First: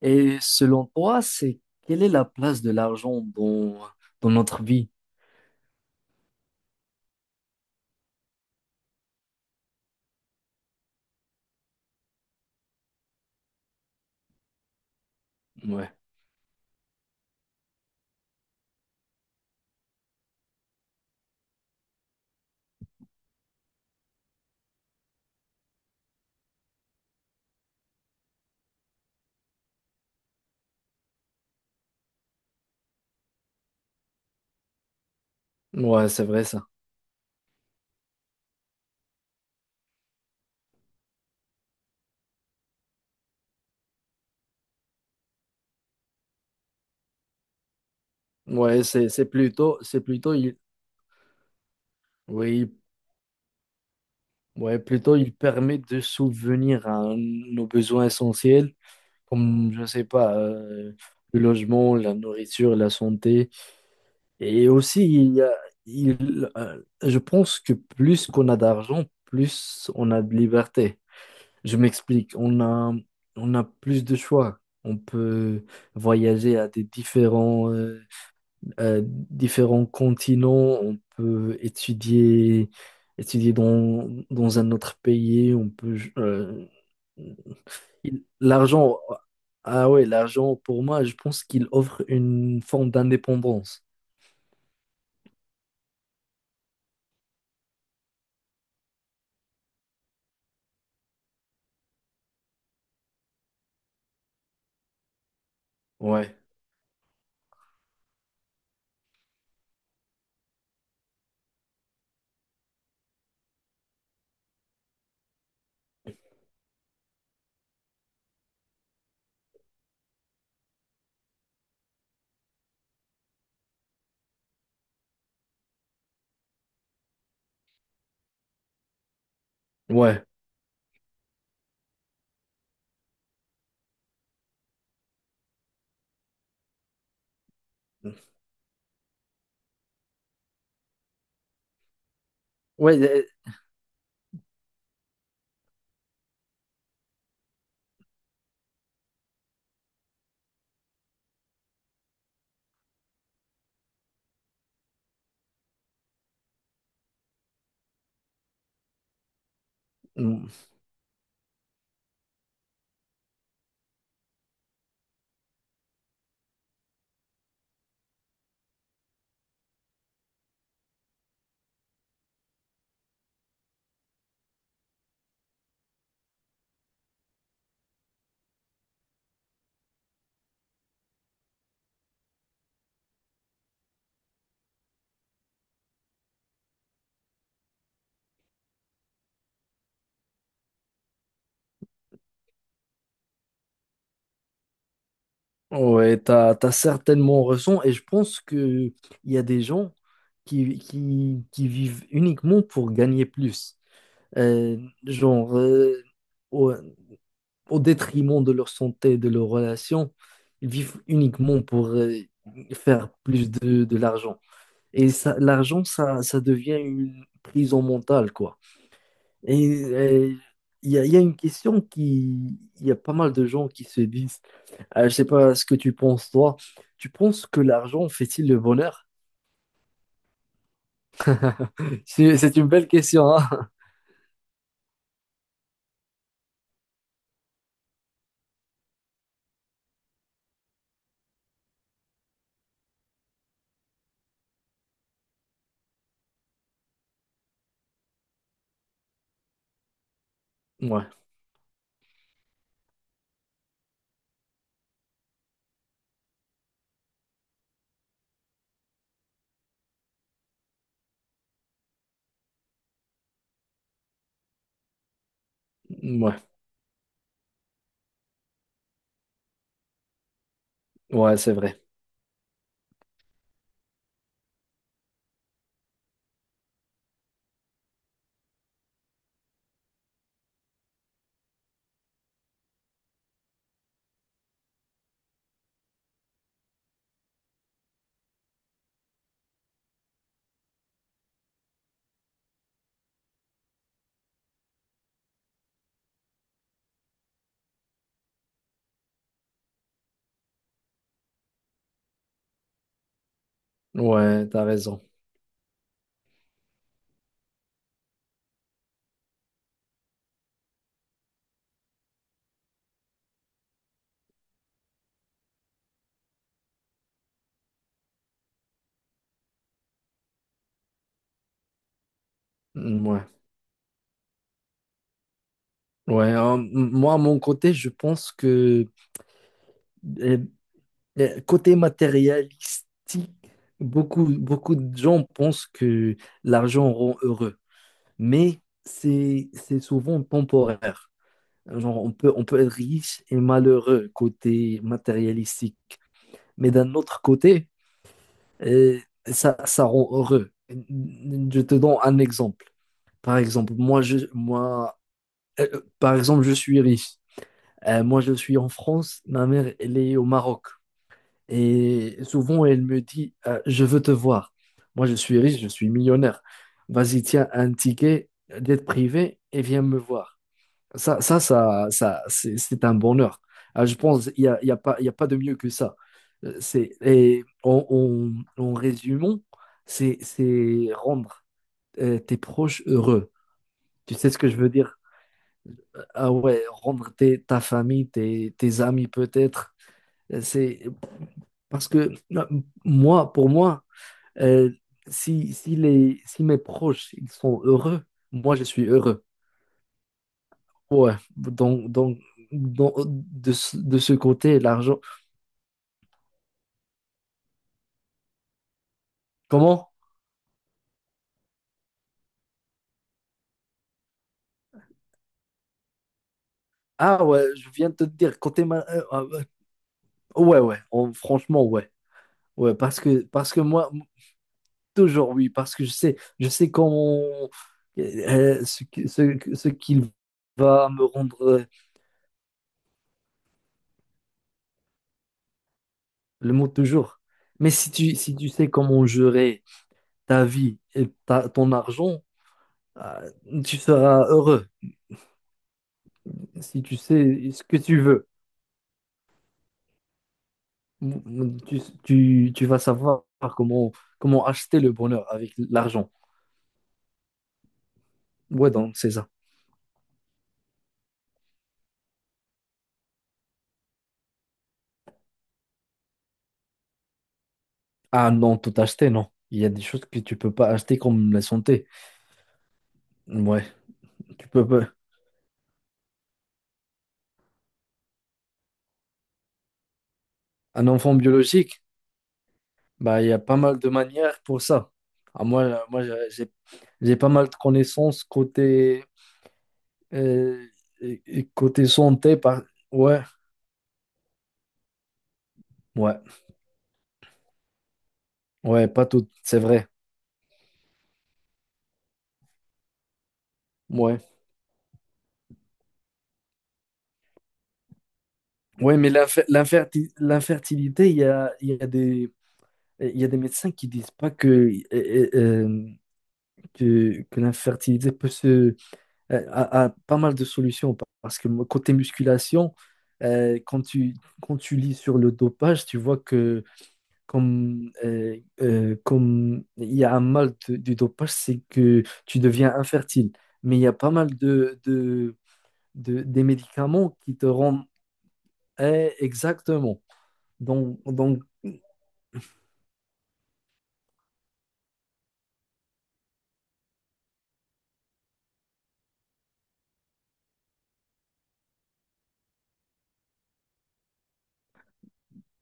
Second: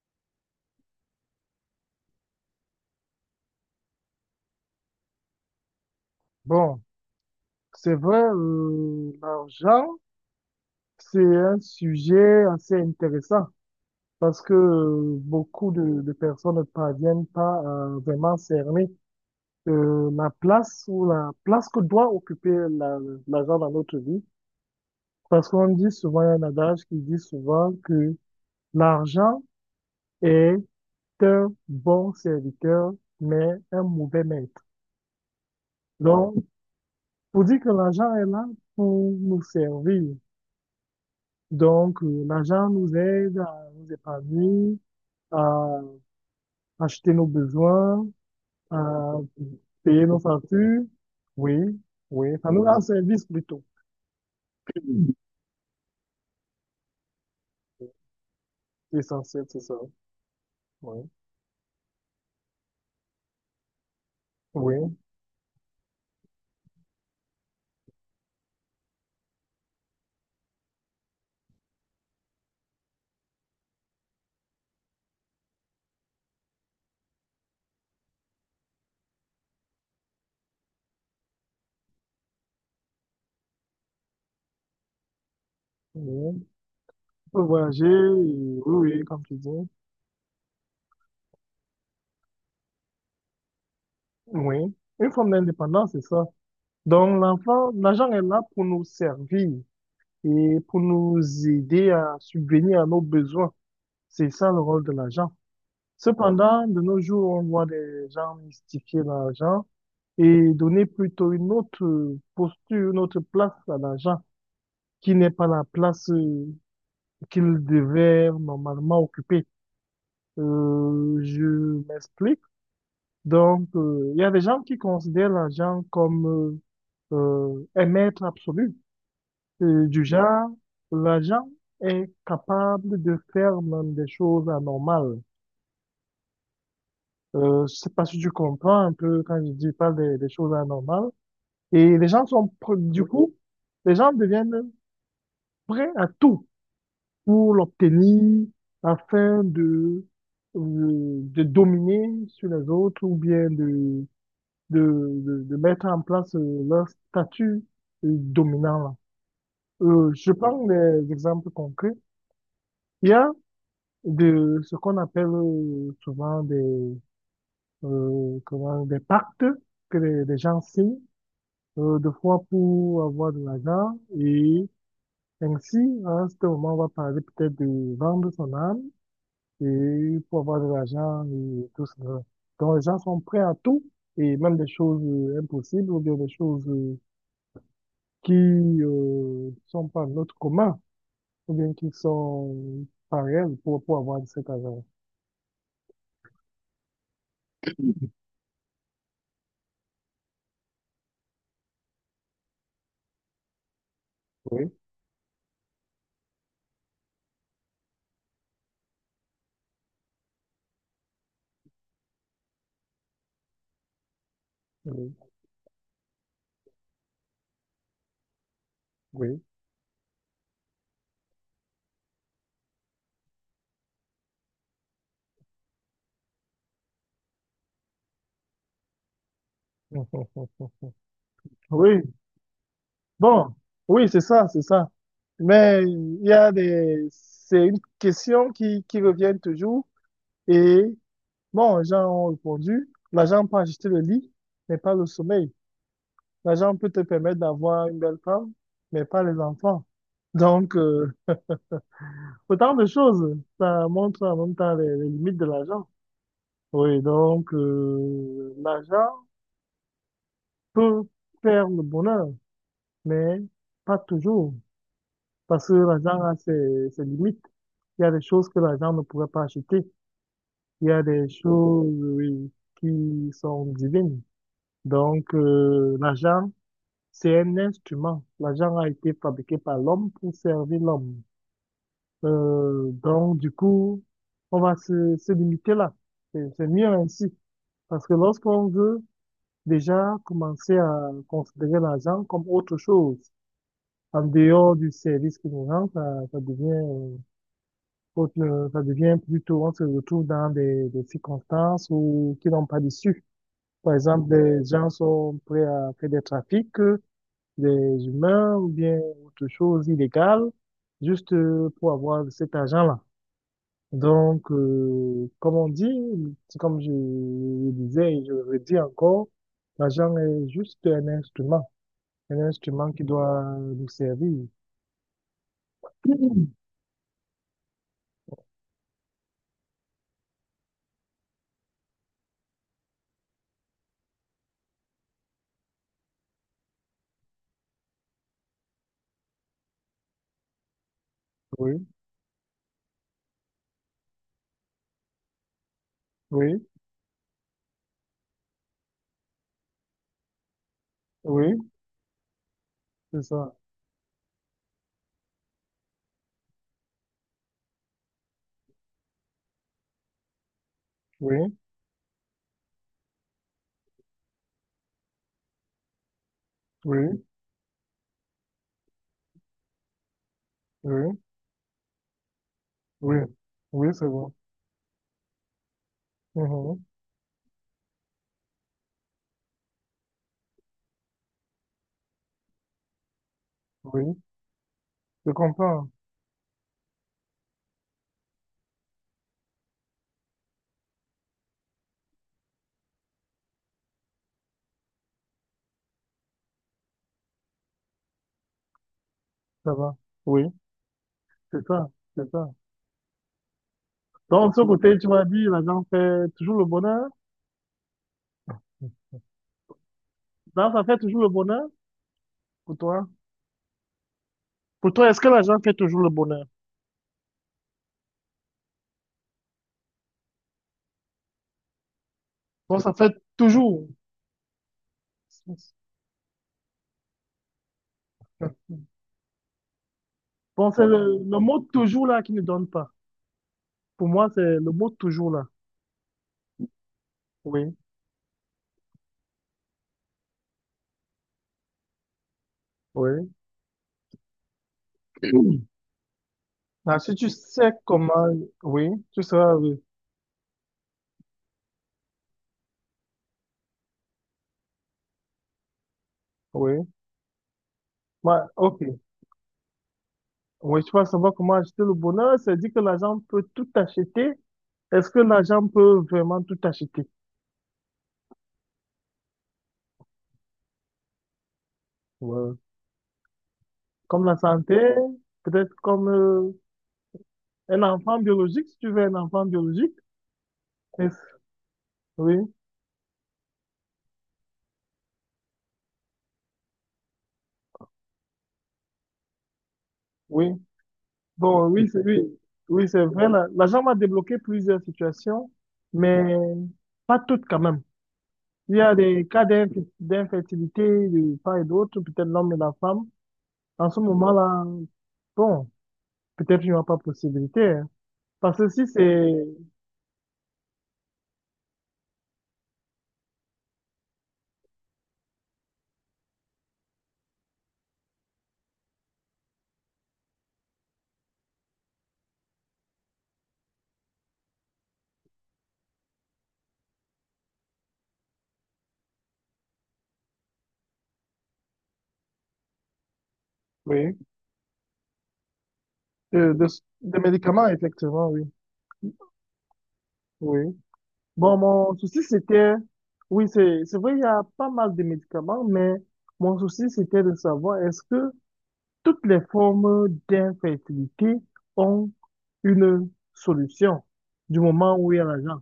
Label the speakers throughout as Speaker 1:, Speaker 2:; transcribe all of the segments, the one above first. Speaker 1: Et selon toi, c'est quelle est la place de l'argent dans notre vie?
Speaker 2: Bon, c'est vrai, l'argent, c'est un sujet assez intéressant parce que beaucoup
Speaker 1: Ouais,
Speaker 2: de personnes ne parviennent pas à vraiment cerner la place ou la place que doit occuper l'argent dans notre vie. Parce qu'on dit souvent, il y a un adage qui dit souvent que l'argent est un bon serviteur, mais un mauvais maître.
Speaker 1: ouais, c'est
Speaker 2: Donc,
Speaker 1: vrai ça.
Speaker 2: pour dire que l'argent est là pour nous servir. Donc, l'argent nous aide à nous épargner, à acheter nos besoins,
Speaker 1: Ouais, c'est
Speaker 2: à
Speaker 1: c'est plutôt c'est
Speaker 2: payer nos
Speaker 1: plutôt il
Speaker 2: factures. Oui, oui, ça nous
Speaker 1: oui,
Speaker 2: rend service plutôt.
Speaker 1: ouais, plutôt il permet de souvenir à nos besoins essentiels
Speaker 2: L'essentiel, c'est
Speaker 1: comme
Speaker 2: ça.
Speaker 1: je sais pas
Speaker 2: Oui,
Speaker 1: le logement, la nourriture, la santé et
Speaker 2: oui,
Speaker 1: aussi il y a- il je pense que plus qu'on a d'argent, plus on a de liberté. Je m'explique, on a plus de choix. On peut voyager à des différents continents, on peut étudier dans un autre pays, on peut...
Speaker 2: oui. On peut voyager,
Speaker 1: il-
Speaker 2: oui,
Speaker 1: l'argent,
Speaker 2: oui, comme tu dis.
Speaker 1: ah ouais, l'argent pour moi, je pense qu'il offre une forme d'indépendance.
Speaker 2: Oui, une forme d'indépendance, c'est ça. Donc, l'enfant, l'argent est là pour nous servir et pour nous aider à subvenir à nos besoins. C'est ça le rôle de l'argent.
Speaker 1: Ouais,
Speaker 2: Cependant, de nos jours, on voit des gens mystifier l'argent et donner plutôt une autre posture, une autre place à l'argent qui n'est pas la place qu'il devait normalement occuper. Je m'explique. Donc, il y a des gens qui considèrent l'argent comme un maître absolu. Du
Speaker 1: ouais.
Speaker 2: genre, l'argent est capable de faire même des choses anormales. Je sais pas si tu comprends un peu quand je dis, je parle des choses anormales. Et les gens sont,
Speaker 1: Ouais,
Speaker 2: du coup, les gens deviennent prêts à tout pour l'obtenir afin de dominer sur les autres ou bien de, de mettre en place leur statut dominant là. Je
Speaker 1: Mm.
Speaker 2: prends des exemples concrets. Il y a de ce qu'on appelle souvent des, comment, des pactes que les gens signent deux fois pour avoir de l'argent. Et ainsi, à ce moment, on va parler peut-être de vendre son âme et pour avoir de l'argent et tout cela. Donc, les gens sont prêts à tout et même des choses impossibles ou bien des choses qui sont pas de notre commun ou bien qui sont pareilles pour avoir de cet argent.
Speaker 1: Ouais, t'as certainement raison et je pense que il y a des gens qui vivent uniquement pour gagner plus.
Speaker 2: Oui,
Speaker 1: Euh, genre, euh, ouais, au détriment de leur santé, de leurs relations. Ils vivent uniquement pour faire plus de l'argent. Et
Speaker 2: oui,
Speaker 1: ça, ça devient une prison mentale, quoi.
Speaker 2: oui.
Speaker 1: Et il y a une question qui... Il y a pas mal de gens qui se disent, je sais pas ce que tu penses, toi. Tu penses que l'argent fait-il le bonheur?
Speaker 2: Mm. Oui,
Speaker 1: C'est une belle question, hein?
Speaker 2: bon, oui, c'est ça, c'est ça. Mais il y a des, c'est une question qui revient toujours. Et bon, les gens ont répondu, l'argent peut acheter le lit, mais pas le sommeil. L'argent peut te permettre d'avoir une belle femme, mais pas les enfants. Donc,
Speaker 1: Ouais,
Speaker 2: autant de choses. Ça montre en même temps les limites de l'argent. Oui, donc, l'argent peut faire le bonheur, mais pas toujours. Parce que l'argent a
Speaker 1: ouais,
Speaker 2: ses, ses limites. Il y a des choses que l'argent ne pourrait pas acheter. Il y a des
Speaker 1: ouais, c'est vrai.
Speaker 2: choses, oui, qui sont divines. Donc, l'argent, c'est un instrument. L'argent a été fabriqué par l'homme pour servir l'homme. Donc, du coup, on va se limiter là. C'est mieux ainsi. Parce que lorsqu'on veut déjà commencer à considérer l'argent comme autre chose, en dehors du service qui nous rend, ça devient, ça devient plutôt, on se retrouve dans des circonstances où, qui n'ont pas d'issue. Par exemple,
Speaker 1: Ouais, t'as
Speaker 2: des gens
Speaker 1: raison.
Speaker 2: sont prêts à faire des trafics des humains ou bien autre chose illégale, juste pour avoir cet argent-là. Donc, comme on dit, c'est comme je le disais et je le redis encore, l'argent est juste un instrument qui
Speaker 1: Ouais,
Speaker 2: doit nous servir.
Speaker 1: ouais. Moi, à mon côté, je pense que euh, le côté matérialistique, beaucoup de gens pensent que l'argent rend heureux, mais c'est souvent temporaire.
Speaker 2: Oui,
Speaker 1: Genre, on peut être riche et malheureux côté matérialistique,
Speaker 2: oui,
Speaker 1: mais d'un autre côté, euh, ça rend heureux.
Speaker 2: oui,
Speaker 1: Je te donne un exemple.
Speaker 2: c'est
Speaker 1: Par
Speaker 2: ça.
Speaker 1: exemple, moi, par exemple, je suis riche. Moi, je suis en France, ma mère, elle est au Maroc.
Speaker 2: Oui,
Speaker 1: Et souvent, elle me dit, je veux te voir. Moi, je suis riche, je suis millionnaire.
Speaker 2: oui,
Speaker 1: Vas-y, tiens un ticket d'être privé et viens me voir.
Speaker 2: oui,
Speaker 1: Ça, C'est un
Speaker 2: oui,
Speaker 1: bonheur. Ah,
Speaker 2: oui,
Speaker 1: je
Speaker 2: c'est
Speaker 1: pense
Speaker 2: bon.
Speaker 1: il n'y a, il y a pas, il y a pas de mieux que ça.
Speaker 2: Mhm.
Speaker 1: C'est, en résumant, c'est rendre tes proches heureux. Tu
Speaker 2: Oui,
Speaker 1: sais ce que je veux dire?
Speaker 2: je comprends,
Speaker 1: Ah ouais, ta famille, tes amis peut-être, c'est parce que euh, moi, pour moi, euh, si mes proches ils sont heureux, moi je suis heureux.
Speaker 2: ça va. Oui,
Speaker 1: Ouais,
Speaker 2: c'est ça, c'est ça.
Speaker 1: donc, de ce
Speaker 2: Donc,
Speaker 1: côté,
Speaker 2: de ce côté,
Speaker 1: l'argent.
Speaker 2: tu m'as dit, l'argent fait toujours le bonheur.
Speaker 1: Comment?
Speaker 2: Donc, ça fait toujours le bonheur pour toi. Pour toi, est-ce que l'argent fait toujours le bonheur?
Speaker 1: Ah ouais, je viens de te dire, côté ah ouais, franchement, ouais. Ouais,
Speaker 2: Bon, ça fait
Speaker 1: parce que
Speaker 2: toujours.
Speaker 1: moi, toujours oui, parce que je sais comment ce qu'il
Speaker 2: Bon, c'est
Speaker 1: va me
Speaker 2: le mot
Speaker 1: rendre.
Speaker 2: toujours là qui ne donne pas. Pour moi, c'est le mot toujours là.
Speaker 1: Le mot toujours. Mais
Speaker 2: Oui,
Speaker 1: si tu sais comment gérer ta vie et ton argent,
Speaker 2: oui.
Speaker 1: euh, tu seras heureux. Si tu
Speaker 2: Ah, si tu
Speaker 1: sais ce
Speaker 2: sais
Speaker 1: que tu veux,
Speaker 2: comment, oui, tu seras oui,
Speaker 1: tu vas savoir comment, comment acheter le bonheur avec l'argent.
Speaker 2: oui. Bah,
Speaker 1: Ouais,
Speaker 2: ok.
Speaker 1: donc c'est ça.
Speaker 2: Oui, tu vas savoir comment acheter le bonheur. C'est dire que l'argent peut tout acheter. Est-ce que l'argent peut vraiment tout acheter?
Speaker 1: Ah non, tout acheter, non. Il y a des choses que tu peux pas acheter comme la santé.
Speaker 2: Ouais.
Speaker 1: Ouais,
Speaker 2: Comme la
Speaker 1: tu peux
Speaker 2: santé,
Speaker 1: pas.
Speaker 2: peut-être comme un enfant biologique, si tu veux un enfant biologique.
Speaker 1: Un enfant biologique,
Speaker 2: Oui,
Speaker 1: bah, il y a pas mal de manières pour ça. Ah, moi j'ai pas mal de connaissances côté
Speaker 2: oui.
Speaker 1: Euh, et
Speaker 2: Bon,
Speaker 1: côté
Speaker 2: oui, c'est
Speaker 1: santé,
Speaker 2: oui,
Speaker 1: par...
Speaker 2: oui, c'est
Speaker 1: ouais,
Speaker 2: vrai. L'agent m'a débloqué plusieurs situations,
Speaker 1: ouais,
Speaker 2: mais pas toutes quand même. Il y
Speaker 1: ouais,
Speaker 2: a
Speaker 1: pas
Speaker 2: des
Speaker 1: tout,
Speaker 2: cas
Speaker 1: c'est vrai.
Speaker 2: d'infertilité de part et d'autre, peut-être l'homme et la femme. En ce
Speaker 1: Ouais,
Speaker 2: moment-là, bon, peut-être il n'y aura pas possibilité. Hein. Parce que si
Speaker 1: ouais, mais
Speaker 2: c'est,
Speaker 1: l'infertilité, il y a des, il y a des médecins qui disent pas que, euh, euh, euh, que l'infertilité peut se, a, a- a pas mal de solutions parce que côté musculation, euh, quand tu, quand tu lis sur le dopage, tu vois que comme il y a du dopage, c'est que tu deviens infertile. Mais il y a pas
Speaker 2: oui,
Speaker 1: mal des
Speaker 2: euh, de-
Speaker 1: médicaments
Speaker 2: des
Speaker 1: qui te
Speaker 2: médicaments,
Speaker 1: rendent
Speaker 2: effectivement, oui.
Speaker 1: eh, exactement.
Speaker 2: Oui.
Speaker 1: Donc,
Speaker 2: Bon, mon souci, c'était, oui, c'est vrai, il y a pas mal de médicaments, mais mon souci, c'était de savoir est-ce que toutes les formes d'infertilité ont une solution du moment où il y a l'argent.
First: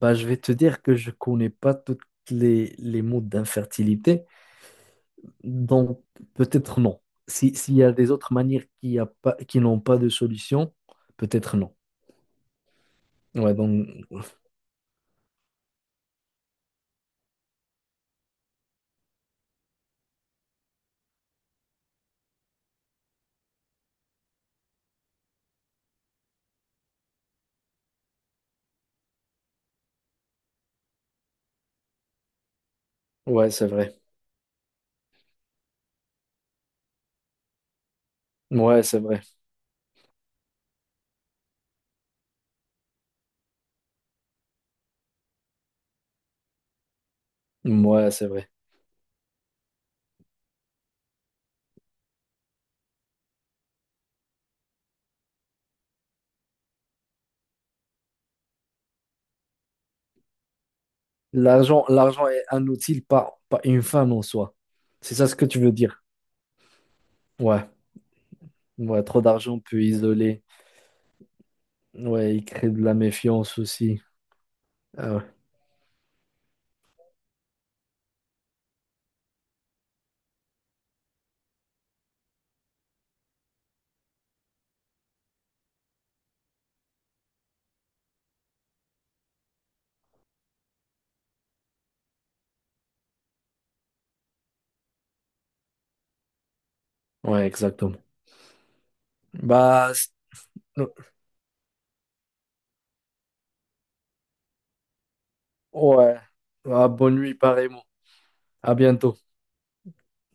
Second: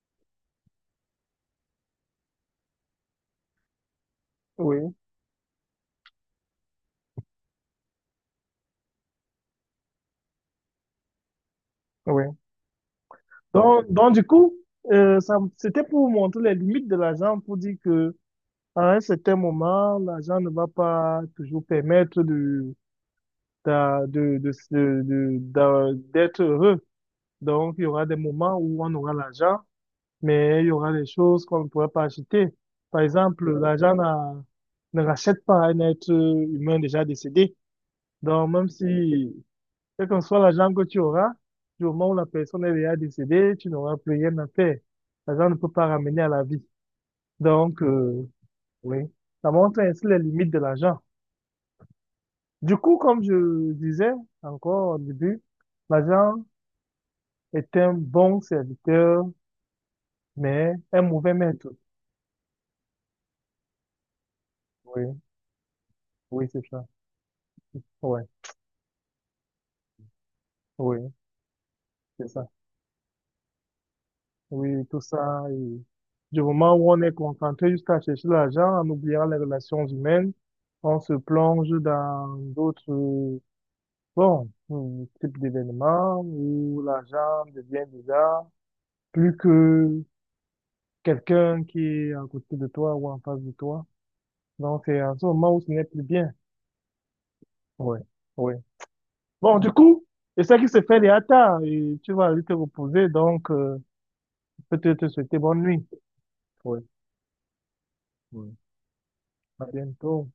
Speaker 1: bah, je vais te dire que je connais pas toutes les modes d'infertilité.
Speaker 2: Oui,
Speaker 1: Donc, peut-être non. Si, s'il y a des autres manières qui n'ont pas de solution, peut-être non.
Speaker 2: oui.
Speaker 1: Ouais, donc,
Speaker 2: Donc du coup, ça, c'était pour vous montrer les limites de l'argent, pour dire que à un certain moment, l'argent ne va pas toujours permettre de, d'être heureux. Donc, il y aura des moments où on aura l'argent, mais il y aura des choses qu'on ne pourrait pas acheter. Par
Speaker 1: ouais,
Speaker 2: exemple,
Speaker 1: c'est
Speaker 2: l'argent
Speaker 1: vrai.
Speaker 2: n'a- ne rachète pas un être humain déjà décédé. Donc, même
Speaker 1: Ouais,
Speaker 2: si,
Speaker 1: c'est vrai.
Speaker 2: quel que soit l'argent que tu auras, du moment où la personne est déjà décédée, tu n'auras plus rien à faire. L'argent ne peut pas ramener à la vie. Donc,
Speaker 1: Ouais, c'est vrai.
Speaker 2: oui, ça montre ainsi les limites de l'argent. Du coup, comme je disais encore au début, l'argent est un bon serviteur, mais un mauvais maître.
Speaker 1: L'argent est un outil, pas une fin en soi.
Speaker 2: Oui,
Speaker 1: C'est ça ce que tu veux dire.
Speaker 2: oui, c'est ça.
Speaker 1: Ouais,
Speaker 2: Ouais,
Speaker 1: ouais, trop d'argent peut isoler.
Speaker 2: oui, c'est
Speaker 1: Ouais, il
Speaker 2: ça.
Speaker 1: crée de la méfiance aussi.
Speaker 2: Oui, tout
Speaker 1: Ah ouais,
Speaker 2: ça. Et du moment où on est concentré jusqu'à chercher l'argent, en oubliant les relations humaines, on se plonge dans d'autres, bon, types d'événements où l'argent devient déjà plus que quelqu'un qui est à côté de toi ou en face de toi. Donc, c'est en ce moment où ce n'est plus bien.
Speaker 1: ouais, exactement.
Speaker 2: Oui, oui. Bon, du
Speaker 1: Bah,
Speaker 2: coup,
Speaker 1: c'est-
Speaker 2: c'est ça qui se fait les tard et tu vas aller te reposer, donc, peut-être te souhaiter bonne nuit.
Speaker 1: ouais.
Speaker 2: Oui,
Speaker 1: Ah, bonne nuit, pareillement.
Speaker 2: oui.
Speaker 1: À bientôt.
Speaker 2: À bientôt.